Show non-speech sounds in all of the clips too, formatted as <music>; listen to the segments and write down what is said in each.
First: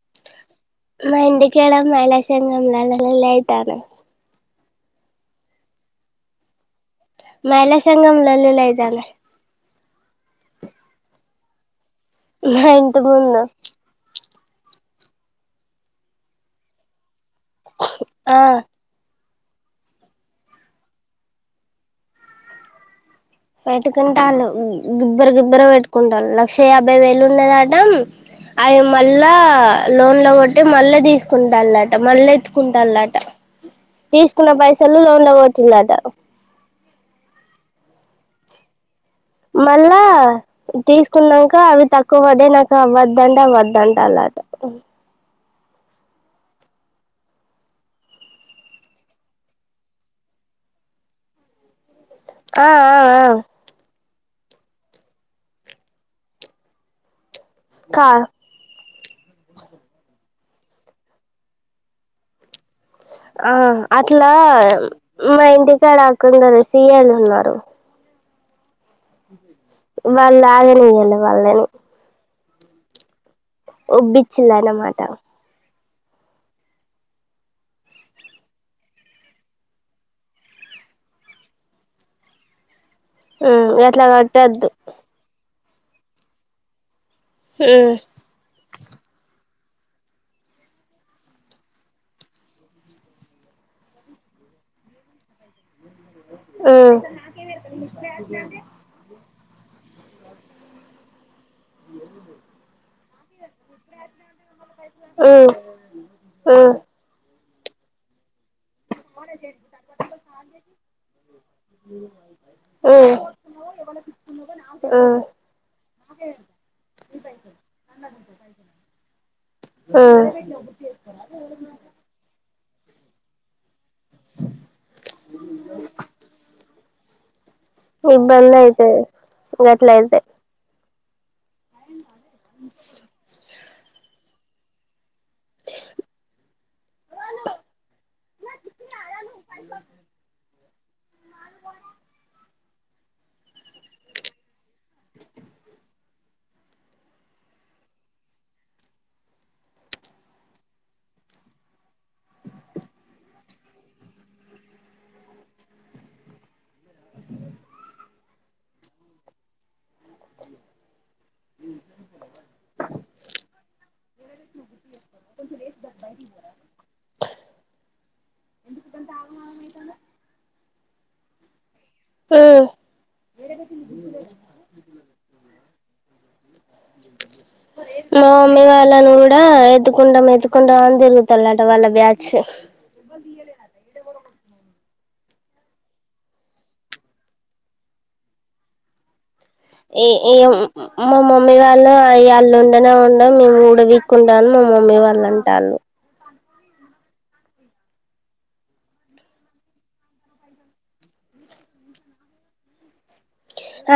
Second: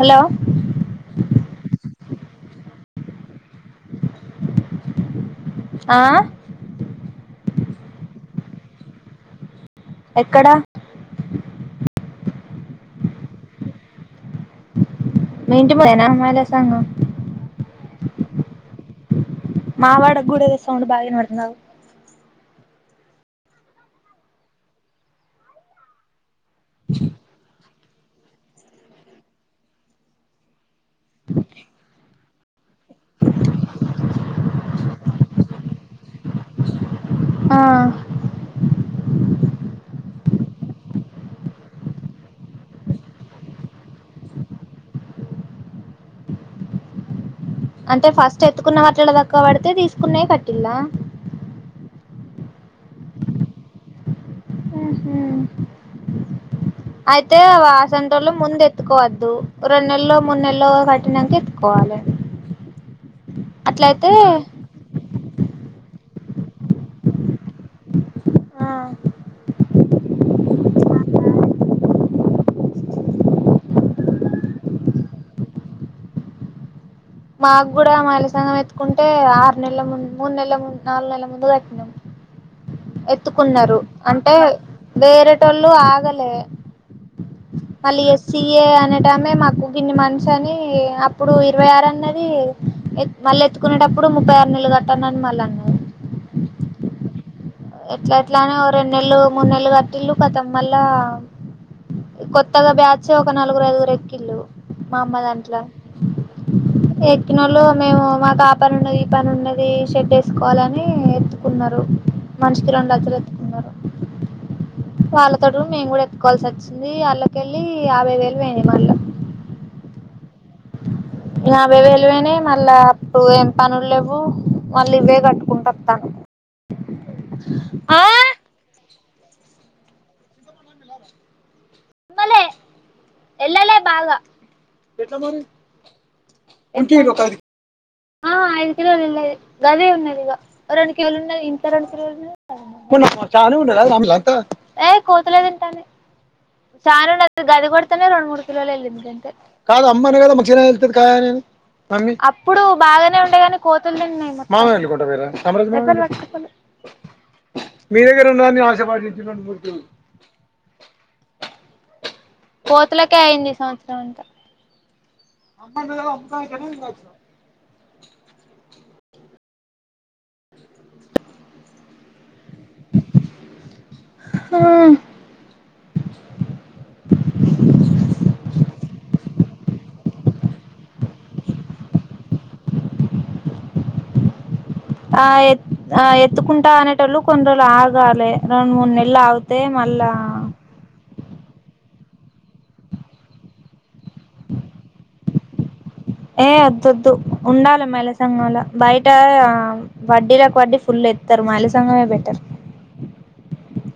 Hello మా ఇంటి కాడ మలా చెంగామ్ల నలయితను ఆ మహిళా సంఘం లొల్లి లు అయితనై ఎక్కడ ఇంటి ముందు ఇంటి ముందే నా మహిళా సంఘం ఆ మా వాడ కూడా సౌండ్ బాగా వినపడుతుంది ఆగు పెట్టుకుంటాల గుబ్బర గుబ్బర పెట్టుకుంట క్ష యాభైేలు ఉన్నదా డం అవి మళ్ళా లోన్ లో కొట్టి మళ్ళా తీసుకుంటాట మళ్ళా ఎత్తుకుంటాలాట తీసుకున్న పైసలు లోన్లో కొట్టిన్లట ఆ మళ్ళా తీసుకున్నాక అవి తక్కువ పడే నాకు అవ్వద్దంటే అవ్వద్దంట అలాట అంటే ఫస్ట్ ఎత్తుకున్న మట్ల దకువ పడితే తీసుకునే కట్టిల్లా ఆ ఆ అయి అ కా సెంటర్ లో ముందు ఎ ఎత్తుకోవద్దు రెండు నెల మూడు నెల కట్టినాక ఎత్తుకోవాలి ఆ అట్లా మా ఇంటికాడ కొందరు సి ఏ లు ఉన్నారు ఆ వాళ్ల్ ఆగ నియ్యలే వాళ్ళని ఉబ్బిచ్లన్నమాట మాకు కూడా మాహిళసఘం ఎత్తుకుంటే ఆరు నెలల ముందు మూడు నెలల ముందు నాలుగు నెలల ముందు కట్టినము ఉమ్ ఎత్తుకున్నారు గట్లా అంటే కొట్టొద్దు వేరే ట్టళ్లుు ఆగలే ఉమ్ మళ్ళీ స్ సి ఏ అనటమే మాకు కిన్ని మంతస్ అని అప్పుడు ఇరవై ఆరు అన్నది మళ్ళీ ఎత్తుకునేటప్పుడు ముప్పై ఆరు నెలలు కట్టానని మళ్ళ అన్నాది హ్మ్మ్ ఎట్లా ఎట్లా అని ఓ రెండు నెలలు మూడు నెలలు కట్టిండ్లు కతం మళ్ళ కొత్తగా బ్యాచి ఒక నలుగురు ఐదుగు ర ఎక్కిళ్లు మా అమ్మ ఉమ్ దాంట్లో ఉమ్ పు మేము మా త పని ఉన్నది ఈ పని ఉన్నది షెడ్ వేసుకోవాలని ఎత్తుకున్నారు మనిషికి రెండు ఉమ్ అచ్చలు ఎత్తుకున్నారు ఉమ్ వాళ్ళతోోటి మేము కూడా ఎత్కోవాల్సి వచ్చింది వాళ్ళక వెళ్ళి యాభై వేలు వేయినాయ్ మళ్ళా ఉమ్ యాభై వేలు వెయినై మళ్ళా అప్పుడు ఏం పనులు లేవు మళ్ళీ ఇవే కట్టుకుంటుఅత్తాన్నాము హ ఇబ్బందైతే ఈగట్లే అయితే నిమ్మలే ఎల్లలే బాగా ఎట్లా మరి కొంట కత <unintelligible> ఆ ఐదు కిలోలు ఇల్లేది గద ఉన్నది ఇగా రెండుకిలోలు ఉన్నది ఇంట్ల రెండుకిలోలు <unintelligible> ఉండాలంతా ఏ కోతులేతింటన్నై సను గది కొడతనే రెండు మూడు కిలోల గాంతే కాదు అమ్మ నీ మంచిగానే ఎలాత్దై కాయ అప్పుడు బాగానే ఉండేగాని కోతులు తిన్నాయి మొత్తం <unintelligible> కోతులకే అయింది ఈ సంవత్సరం అంతా ఉమ్ హా మా మమ్మీ వాళ్ళను కూడా ఎత్తుకుంటాం ఎత్తుకుంటా అని తిరుగుతలట వాళ్ళ బ్యాచ్. ఆ ఎత్ ఆ ఎత్తుకుంటా అనేటోళ్ళు కొన్నిరోళ్ళు ఆగాలి రెం మూడు నెల్లు ఆగు ఏయేఎం మా మమ్మీ వాళ్ళ అయ్ ఆల్లో ఉండనే ఉండం మేం ఊడ వీక్ కుండాళ్ళు మమ్మీ వాళ్ళని టాల్లు ఏ అద్దొద్దు ఉండాలి మహిళాసంఘంలా బయట వడ్డీలకు వడ్డీ ఫుల్ ఏత్తారు మైళ సంఘమే బెటర్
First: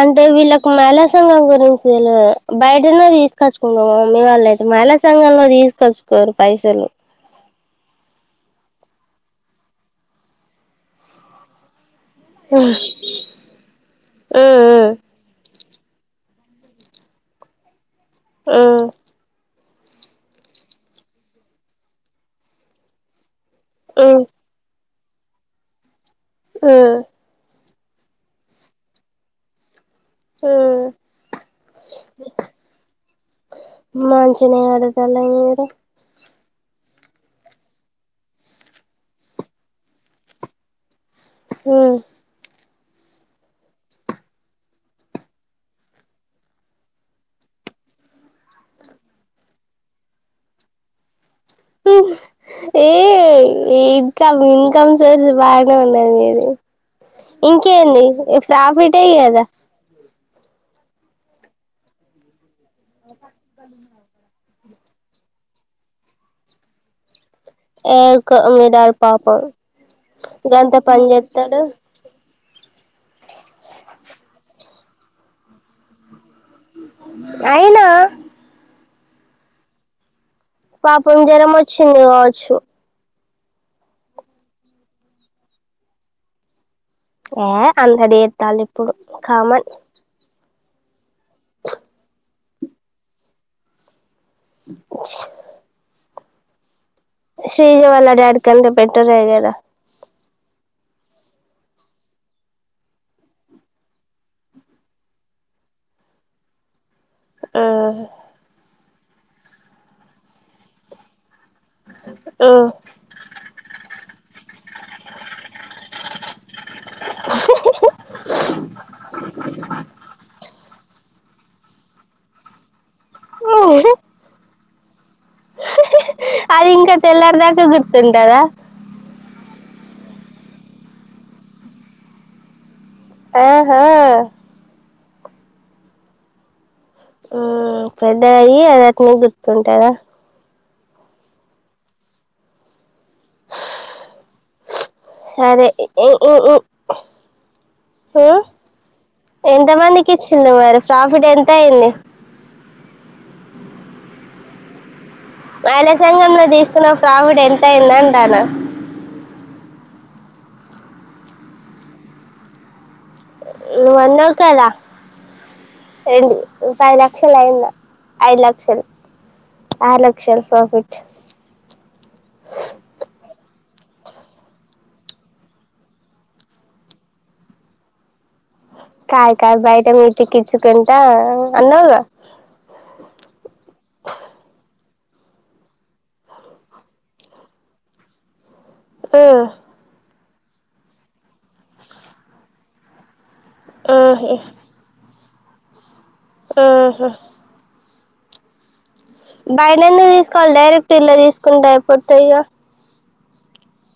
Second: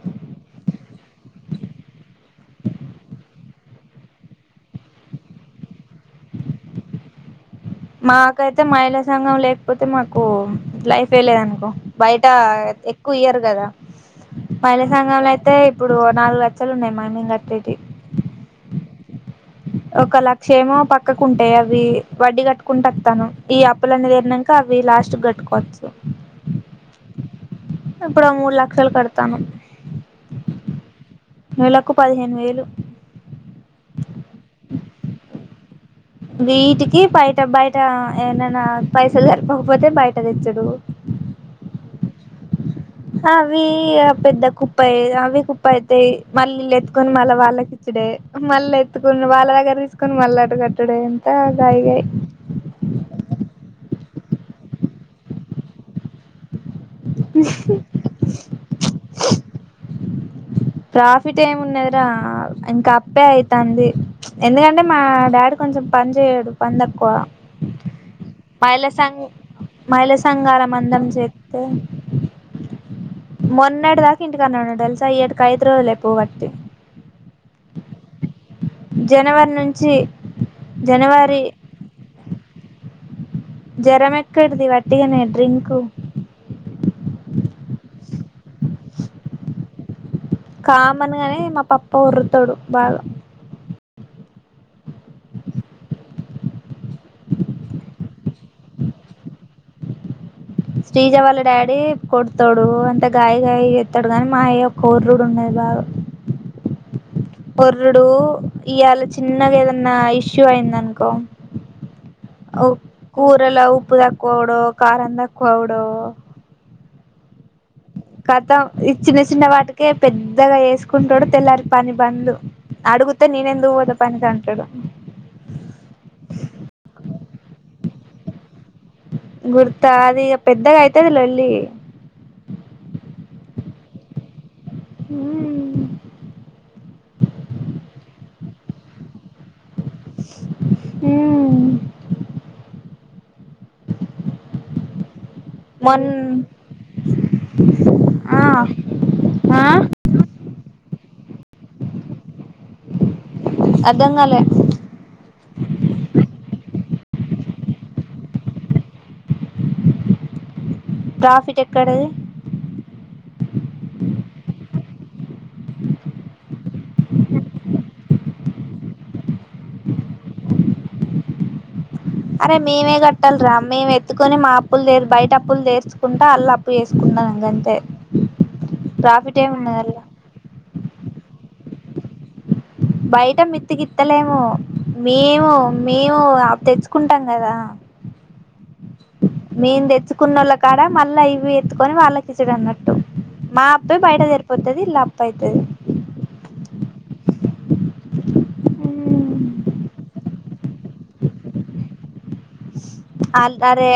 అంటే వీళ్ళకి మహిళా సంఘం గురించి తెల్వదు బయటనే తీసుకొచ్చుకుంటా మా మమ్మీ వాళ్ళు అయితే మహిళా సంఘంలో తీసుకొచ్చుకోరు పైసలు మాకైతే మహిళా సంఘం లేకపోతే మాకు లైఫ్ ఏ లే అనుకో బయట మ్మ్ ఎక్కువ ఇయ్యరు కదా మహిళా మ్మ్ సంఘంలో అయితే ఇప్పుడు నాలుగు ల సలు ఉండయి మైనింగ్ కట్టేటి ఊ ఒక లక్ష ఏమో పక్కకుంటాయి అవి వడ్డీ కట్టుకుంటత్తాను ఈ అప్పులన్నీ మ్మ్ తీరినంక అవి లాస్ట్ గట్టుకోవచ్చు సు ఇప్పుడు ఆ మూడు లక్షలు కడతాను ఊ నెలకు పదిహేను వేలు మాంచినే అడుగుతాను ఊరు వీటికి బయట బయట ఏంటనా పైసలు సరిపోకపోతే బయట తెచ్చుడు ఊ అవి పెద్ద కుప్పయ్య అవి కుప్ప అయితాయి మళ్ళీ ఎత్తుకొని మళ్ళీ వాళ్ళకిచ్చుడే మళ్ళ ఎత్తుకొని వాళ్ళ దగ్గర తీసుకొని మళ్ళీ అటు గట్ ట్టుడేన్ ఏ ఇద్ కమ్ ఇన్కమ్ సోర్స్ బాగానే ఉన్నాది నిది ఇంకేంది ఈ ప్రాఫిటే కదా ప్రాఫిట్ ఏమున్నదిరా ఇంకాప్పే అయితంది ఎందుకంటే మా డాడీ కొంచెం పని చేయడు పన్ తక్కువ ఏ ఉకో మీ మహిళ డాడీ సంఘ పాపం మహిళ సంఘాల గంత మందం చేస్తే పన్జేతడు మొన్నటి దాక ఇంటి కన్నా దేల్సా ఎత్క్ ఐదు రోజులై పోబట్టి అయినా జనవరి నుంచి పాపం జనవరి జరం వచ్చింది గావచ్చు జ్వరం ఎక్కడిది వట్టిగానే డ్రింకు ఏ అంత లేద్ తలిప్పుడు కామన్ కామనే గానీ మా పప్ప ఓర్రుతాడు బాగా శ్రీజ వాళ్ళ డాడీ కంటే బేటరె గాద శ్రీజ వాళ్ళ డాడీ కొడతాడు అంత గాయ గాయ జెత్తడు గాని. మాయ్య పోర్రుడు ఉండది బాగా పోర్రుడు ఇయ్యాళ చిన్నగా ఏదన్నా ఇష్యూ అయిందనుకో ఓ కూరలా ఉప్పు తక్కువవుడు కారం తక్కువవుడు ఖతం ఈ చిన్న చిన్న వాటికే పెద్దగా వేసు కుంటోడు తెల్లారి పని బందు అడుగుతే ననెందుకు పోతా పనికి అంటడు అదింకా తెల్లారి దాకా గుర్తుంటదా గుర్తా అదిగ పెద్దగా అయితాది లొల్లి ఆహా ఊ పెద్దగా అయ్యి అది అటనే గుర్తుంటదా ఊ సరే మొన్ <unintelligible> హూ ఆ ఆ ఎంతమందికిచ్చిండు మరి ప్రాఫిట్ ఎంత అయ్యింది అర్దం గాలే మహిళా సంఘం ల తీస్ కున్న ఫ్రావిట్ ఎంతయ్యింది అంటానా ప్రాఫిట్ ఎక్కడది నువ్ అన్నావు కదా ఎండి ఈ పది లక్షలు అయ్యిందా ఐదు లక్షలు ఆరు లక్షలు ప్రాఫిట్ అరే మేమే కట్టాలిరా మేము ఎత్తుకొని మా అప్పులు తీర్ బయట అప్పులు తెచుకుంటా అళ్ల్ అప్పు చేసుకునను ఇంగంతే కాదు కాదు బయట మెత్తికిచ్చుకుంటాం అన్నావ్ గా బయట మెత్తికిత్తలేము మేము మేము అప్ తెచ్చుకుంటాం కదా. మ్మ్ మేం తెచ్చు కున్నోళ్ళ కాడ మళ్ళా ఇవి ఎత్తుకొని వాళ్ళకి ఇచ్చుడు అన్నట్టు మా అప్పే బయట మ్మ్ జరిపోతుది లాబ్ టైతది మ్మ్ హు బైలేలి తీసుకోవాలి డైరెక్ట్ ఇల్ల తీసుకుంటే అయిపోతాయిగా అల్ అరే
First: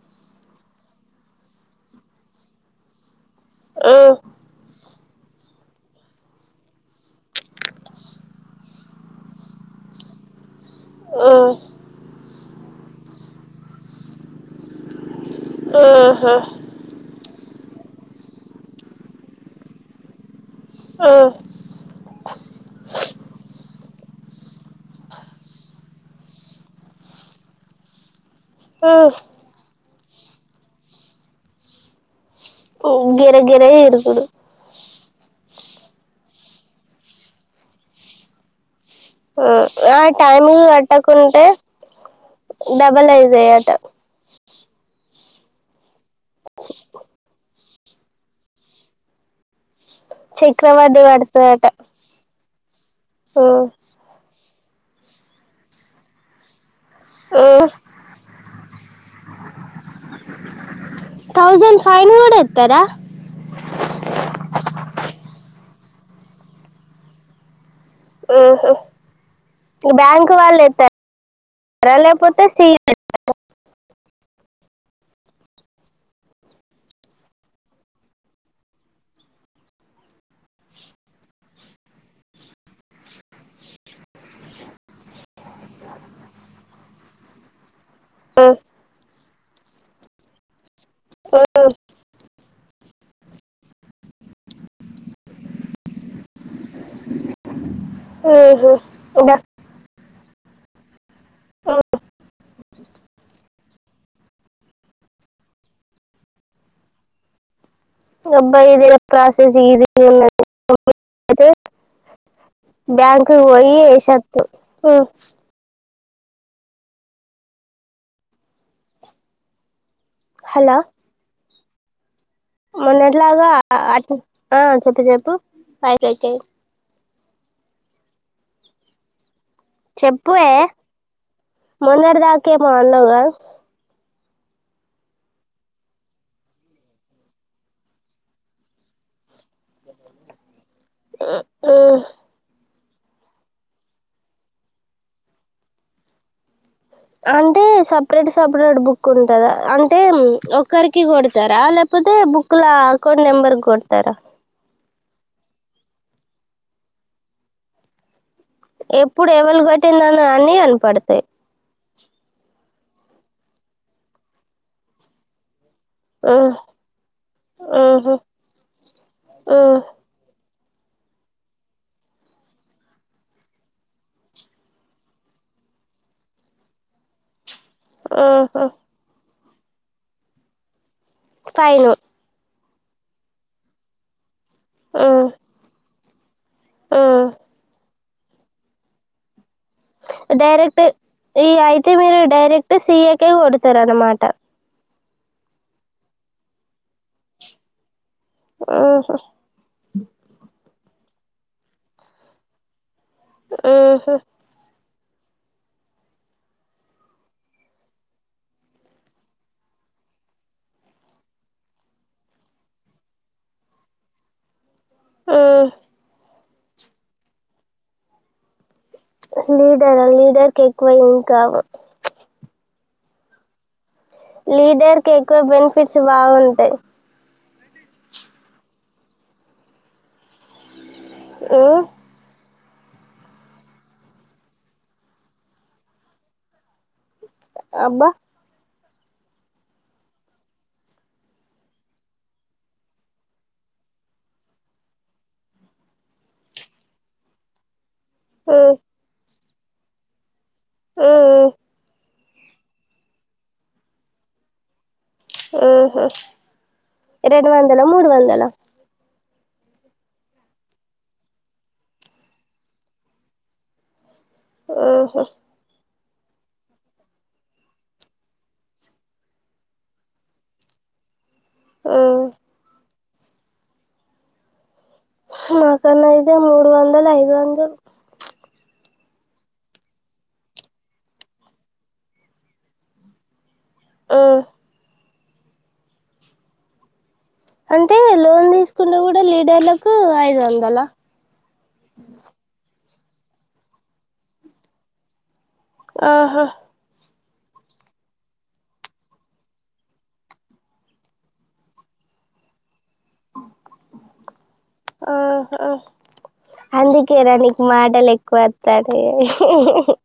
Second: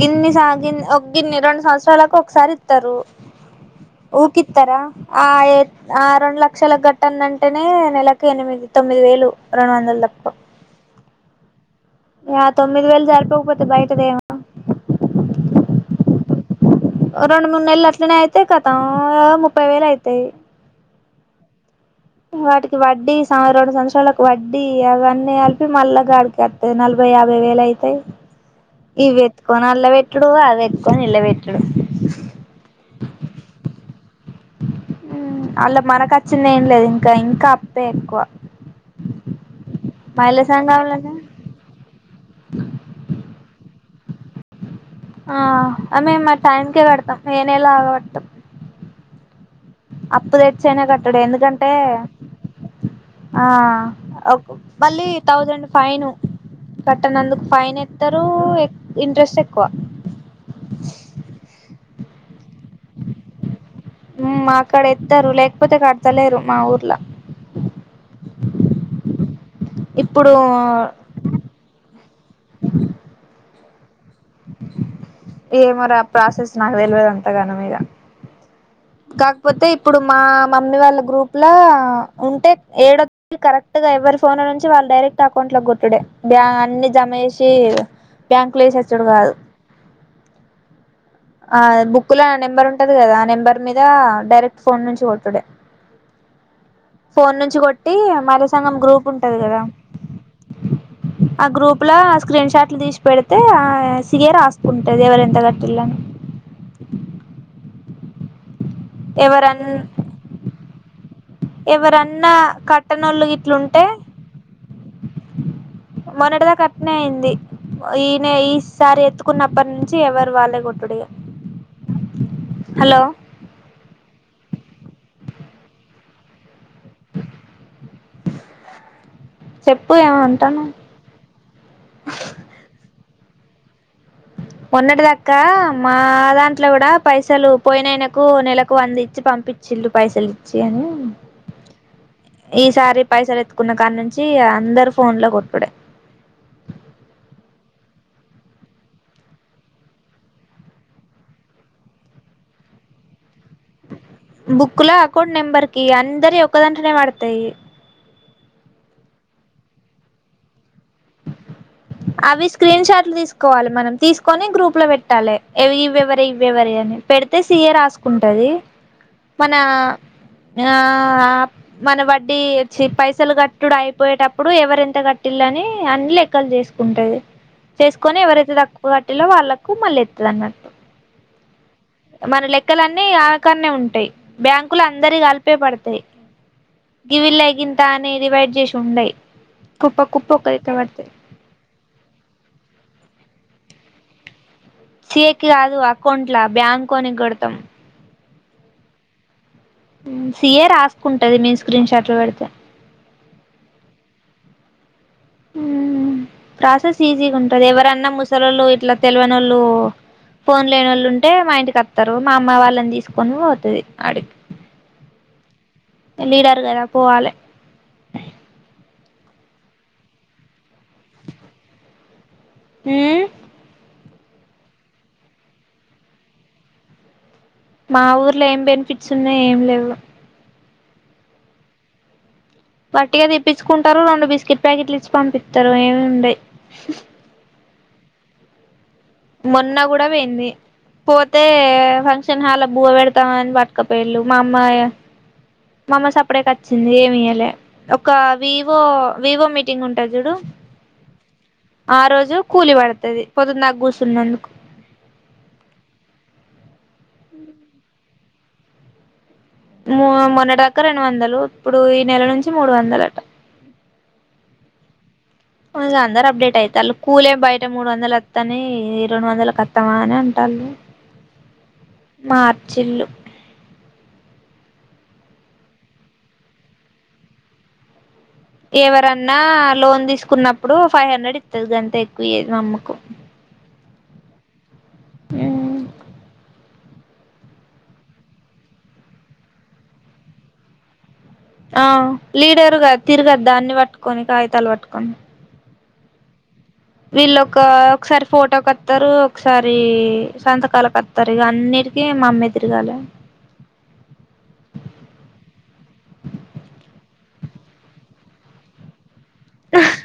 గిన్ని స గిన్ ఒక గిన్ని ర రొండు సంవత్సరలకి ఒకసారి ఇత్తరు మ్మ్ ఊకిత్తార ఆ ఆ రెండు లక్షలకి గట్టందంటేనే నెలకు ఎనిమిది తొమ్మిది వేలు రెండు వందలు తక్కువ ఉం ఆ తొమ్మిది వేలు జరిపోకపోతే బయటదేమ ఉ హా రెండు మూడు నెలలు అట్లనే అయితే కతం ఒ ముప్పై వేలు అయితాయి ఉం వాటికి వడ్డీ సంవర రెండు సంవత్సరాలకు వడ్డీ యఅవన్నీ కలిపి మళ్లాగాడికి గత్తది నలభై యాభై వేల అయితే ఇవి ఎత్కోన అల్ల పెట్ డు అవి ఎత్కూని ఇళ్ల పెట్టుడు గిర గిర ఇరుకుడు అళ్లా మనక వచ్చింది ఏం లేదు ఇంకా ఇంకా అప్పే ఎక్కువ ఆ మహిళా టైమింగ్ సంఘాలనే కట్టకుంటే డబల్ ఐతయట ఆ అనే మ టైం కే కడతాం ఎ నెల ఆగవట్టం అప్పు తెచ్చయినా చక్రవడ్డీ కట్టడు పడతదట ఎందుకంటే ఆ మ్మ్ ఒక్ మళ్ళీ థౌజండ్ ఫైన్ కట్టనందుకు మ్మ్ ఫైన్ ఎత్తరు ఎ ఇంట్రెస్ట్ ఎక్కువ థౌసండ్ ఫైవ్న్ కూడా ఎత్తరా ఉం మాకడ ఎత్తరు లేకపోతే కడతలేరు మా ఊర్లా రు హా ఇప్పుడు బ్యాంక్ వాళ్ళు ఎత్తరా లేకపోతే సి ఏమొరా ప్రాసెస్ నాకు తెలివది అంతగానం ఇగ కాకపోతే ఇప్పుడు మా మమ్మీ వాళ్ళ గ్రూప్ ల ఉంటే ఏడో కరెక్ట్ గా ఎవరి ఫోన్ ల నుంచి వాళ్ళు డైరెక్ అ కౌంట్ లకు కొట్టుడే బ్యా అన్ని జమ చేేసి బ్యాంక్ ల వేసచ్చడు కాదు ఆ బుక్ ల నెంబర్ ఉంటది కదా ఆ నెంబర్ ధర డైరెక్ట్ ఫోన్ నుంచి కొట్టుడే ఫోన్ నుంచి కొ ట్టి మైల మ్మ్ హు సంఘం గ్రూప్ మ్మ్ ఉంటది కదా ఆ హు గ్రూప్ల స్క్రీన్ షాట్లు తీసి పెడితే ఆ సిఏ రాసుకుంటది ఎవరు ఎంత గట్టిల్లని ఇగ అం పా ఇది ప్రాసెస్జ ఎవరన్ ఎవరన్నా కట్టనోళ్ళు బ్యాంక్ పోయి గిట్లుంటే వేస ఓ మొన్నటి దాకా అట్నే అయింది ఈనే ఈసారి ఎత్తుకున్నప్పన్ ఛ ఎవరు వాళ్లే హలో కొట్టుడే మొన్నట్లాగా అట్ల ఆ చెప్పు చెప్పు పైకెక్కే చెప్పు ఏమో చెప్పువే అంటానవ్ మొన్నటిదాకేమో అన్నావు కదా మొన్నటిదక్క మా దాంట్లో కూడా పైసలు పోయినాయనకు నెలకు వంద ఇచ్చి పంపిచ్చిల్లు పైసలు ఇచ్చి అని ఆ ఓ ఈసారి పైసలు ఎత్తుకున్న కా నుంచి అందరూ ఫోన్ లో కొట్టుడే అంటే సపరేట్ సపరేట్ బుక్ ఉంటదా అంటే ఒక్కరికి కొడతారా లేకపోతే బుక్ ల అకౌంట్ నెంబర్ కొడతారా కౌంట్ నెంబర్ కి అందరియి ఒక్కదాంట్లోనే పడతాయి ఎప్పుడు ఎవళ్లు కొట్టిం <inaudible> అని కనపడతాయి అవి స్క్రీన్ షాట్లు తీసుకోవాలి మనం తీసుకొని గ్రూప్ లో పెట్టాలే ఏవి ఇవ్వెవరివి ఉమ్, ఇవ్వెవరివి అని పెడితే సీ ఏ ఉమ్హు, రాసుకుంటది మన ఉమ్, ఆ ఆ మన వడ్డీ ఇచ్చి పైసలు కట్టుడు అయిపోయేటప్పుడు ఎవరెంత కట్టిల్లని అని లెక్కలు చేసుకుంటది చేసుకొని ఎవరైతే ఉమ్హు. తక్కువ కట్టిల్లో వాళ్ళక్ కు మలెత్తదన్నట్టు ఫైను క్కలన్నీ అమె కాడనే ఉంటాయి బ్యాంకుల అందరియి ఉమ్, కలిపే పడతాయి ఉమ్. గివల్గింత నీ డివైడ్ చేసి ఉండై కుప్ప కుప్ప తాయి ఎక్తే అయితే మీరు డైరెక్ట్ సిఎ కే ఓడుతార అన్నమాట సిఎ కి కాదు అకౌంట్లా బ్యాంక్ కొనికి కొడతాం అహా హు సిఏ రాస్ కుంటది మీన్ స్క్రీన్ షాట్ లో పెడితే హూ హూ ప్రాసెస్ ఈజీ ఉంటది ఎవరన్నా ముసలోళ్లు ఇట్లా తెల్వనోళ్లు ఫోన్ లేనోళ్లు ఉంటే మా ఇంటికి వస్తారు మా అమ్మ వాళ్లని తీసుకుని పోతది ఆడిక్ హూ విడారుగాదా పోవాలి లీడర్ లీడర్ క ఎక్కువ ఇంకావ హుహ్ లీడర్కి ఎక్కువ బెనిఫిట్స్ బాగుంటాయి. మా ఊర్లో ఏం బెనిఫిట్స్ ఉన్నాయి. ఏం లేవు ఉహ్ వట్టిగా తెప్పించుకుంటారు. రెండు బిస్కెట్ ప్యాకెట్లు ఇచ్చి పంపిత్తరు. ఏముండయ్. అబ్బా మొన్న కూడా పోయింది. పోతే ఫంక్షన్ హాల్ల బువ పెడతామని పట్టుకపోయిళ్ళు. మా అమ్మ ఇగ మా అమ్మ సప్డేక్ వచ్చింది. ఏమియ్యలే ఒక ఊ వివో వివో మీ టింగ్ ఉంటది. జుడు ఆహ్ ఆహ్ ఆ రోజు కూలి పడుతది. పొద్దున్దకాకుస్ సున్నాందుకు. ఓహో రెండు వందల, మూడు వందల్ ల మో మొన్నడ్దాకా రెండు వందలు. ఇప్పుడు ఈ నెల నుంచి మూడు వందలట. ఓహో అందరు అప్డేట్ అయితళ్ళు. కూలే బయట మూడు వందలు వత్రాన్నై. ఈ రెండు వందలకు వత్తామా అని అంటాళ్ళు. ఊ మార్చిళ్ళు. మాకనైతే మూడు వందల్, ఐదు వందల్ ఎవరన్నా లోన్ తీసుకున్నప్పుడు. ఫైవ్ హండ్రెడ్ ఇత్తది. గంతే ఎక్కువియ్యది. మా అమ్మకు. ఓహ్ మ్మ్ అంటే లోన్ తీసుకుంటే. కూడా లీడర్లకు ఐదు వందల ఆ లీడర్గా తిర్గోద్ద అన్ని పట్టుకొని, కాయితాలు పట్టుకొని. ఆహా వీళ్ళొక ఒకసారి ఫోటో కత్తారు, ఒకసారి సంతకాల కత్తరు ఇగా. అన్నిటికీ మా అమ్మే తిరగాల ఆహా అందుకే రా నికు మాటలు ఎక్కువ వత్తది. ఓహహ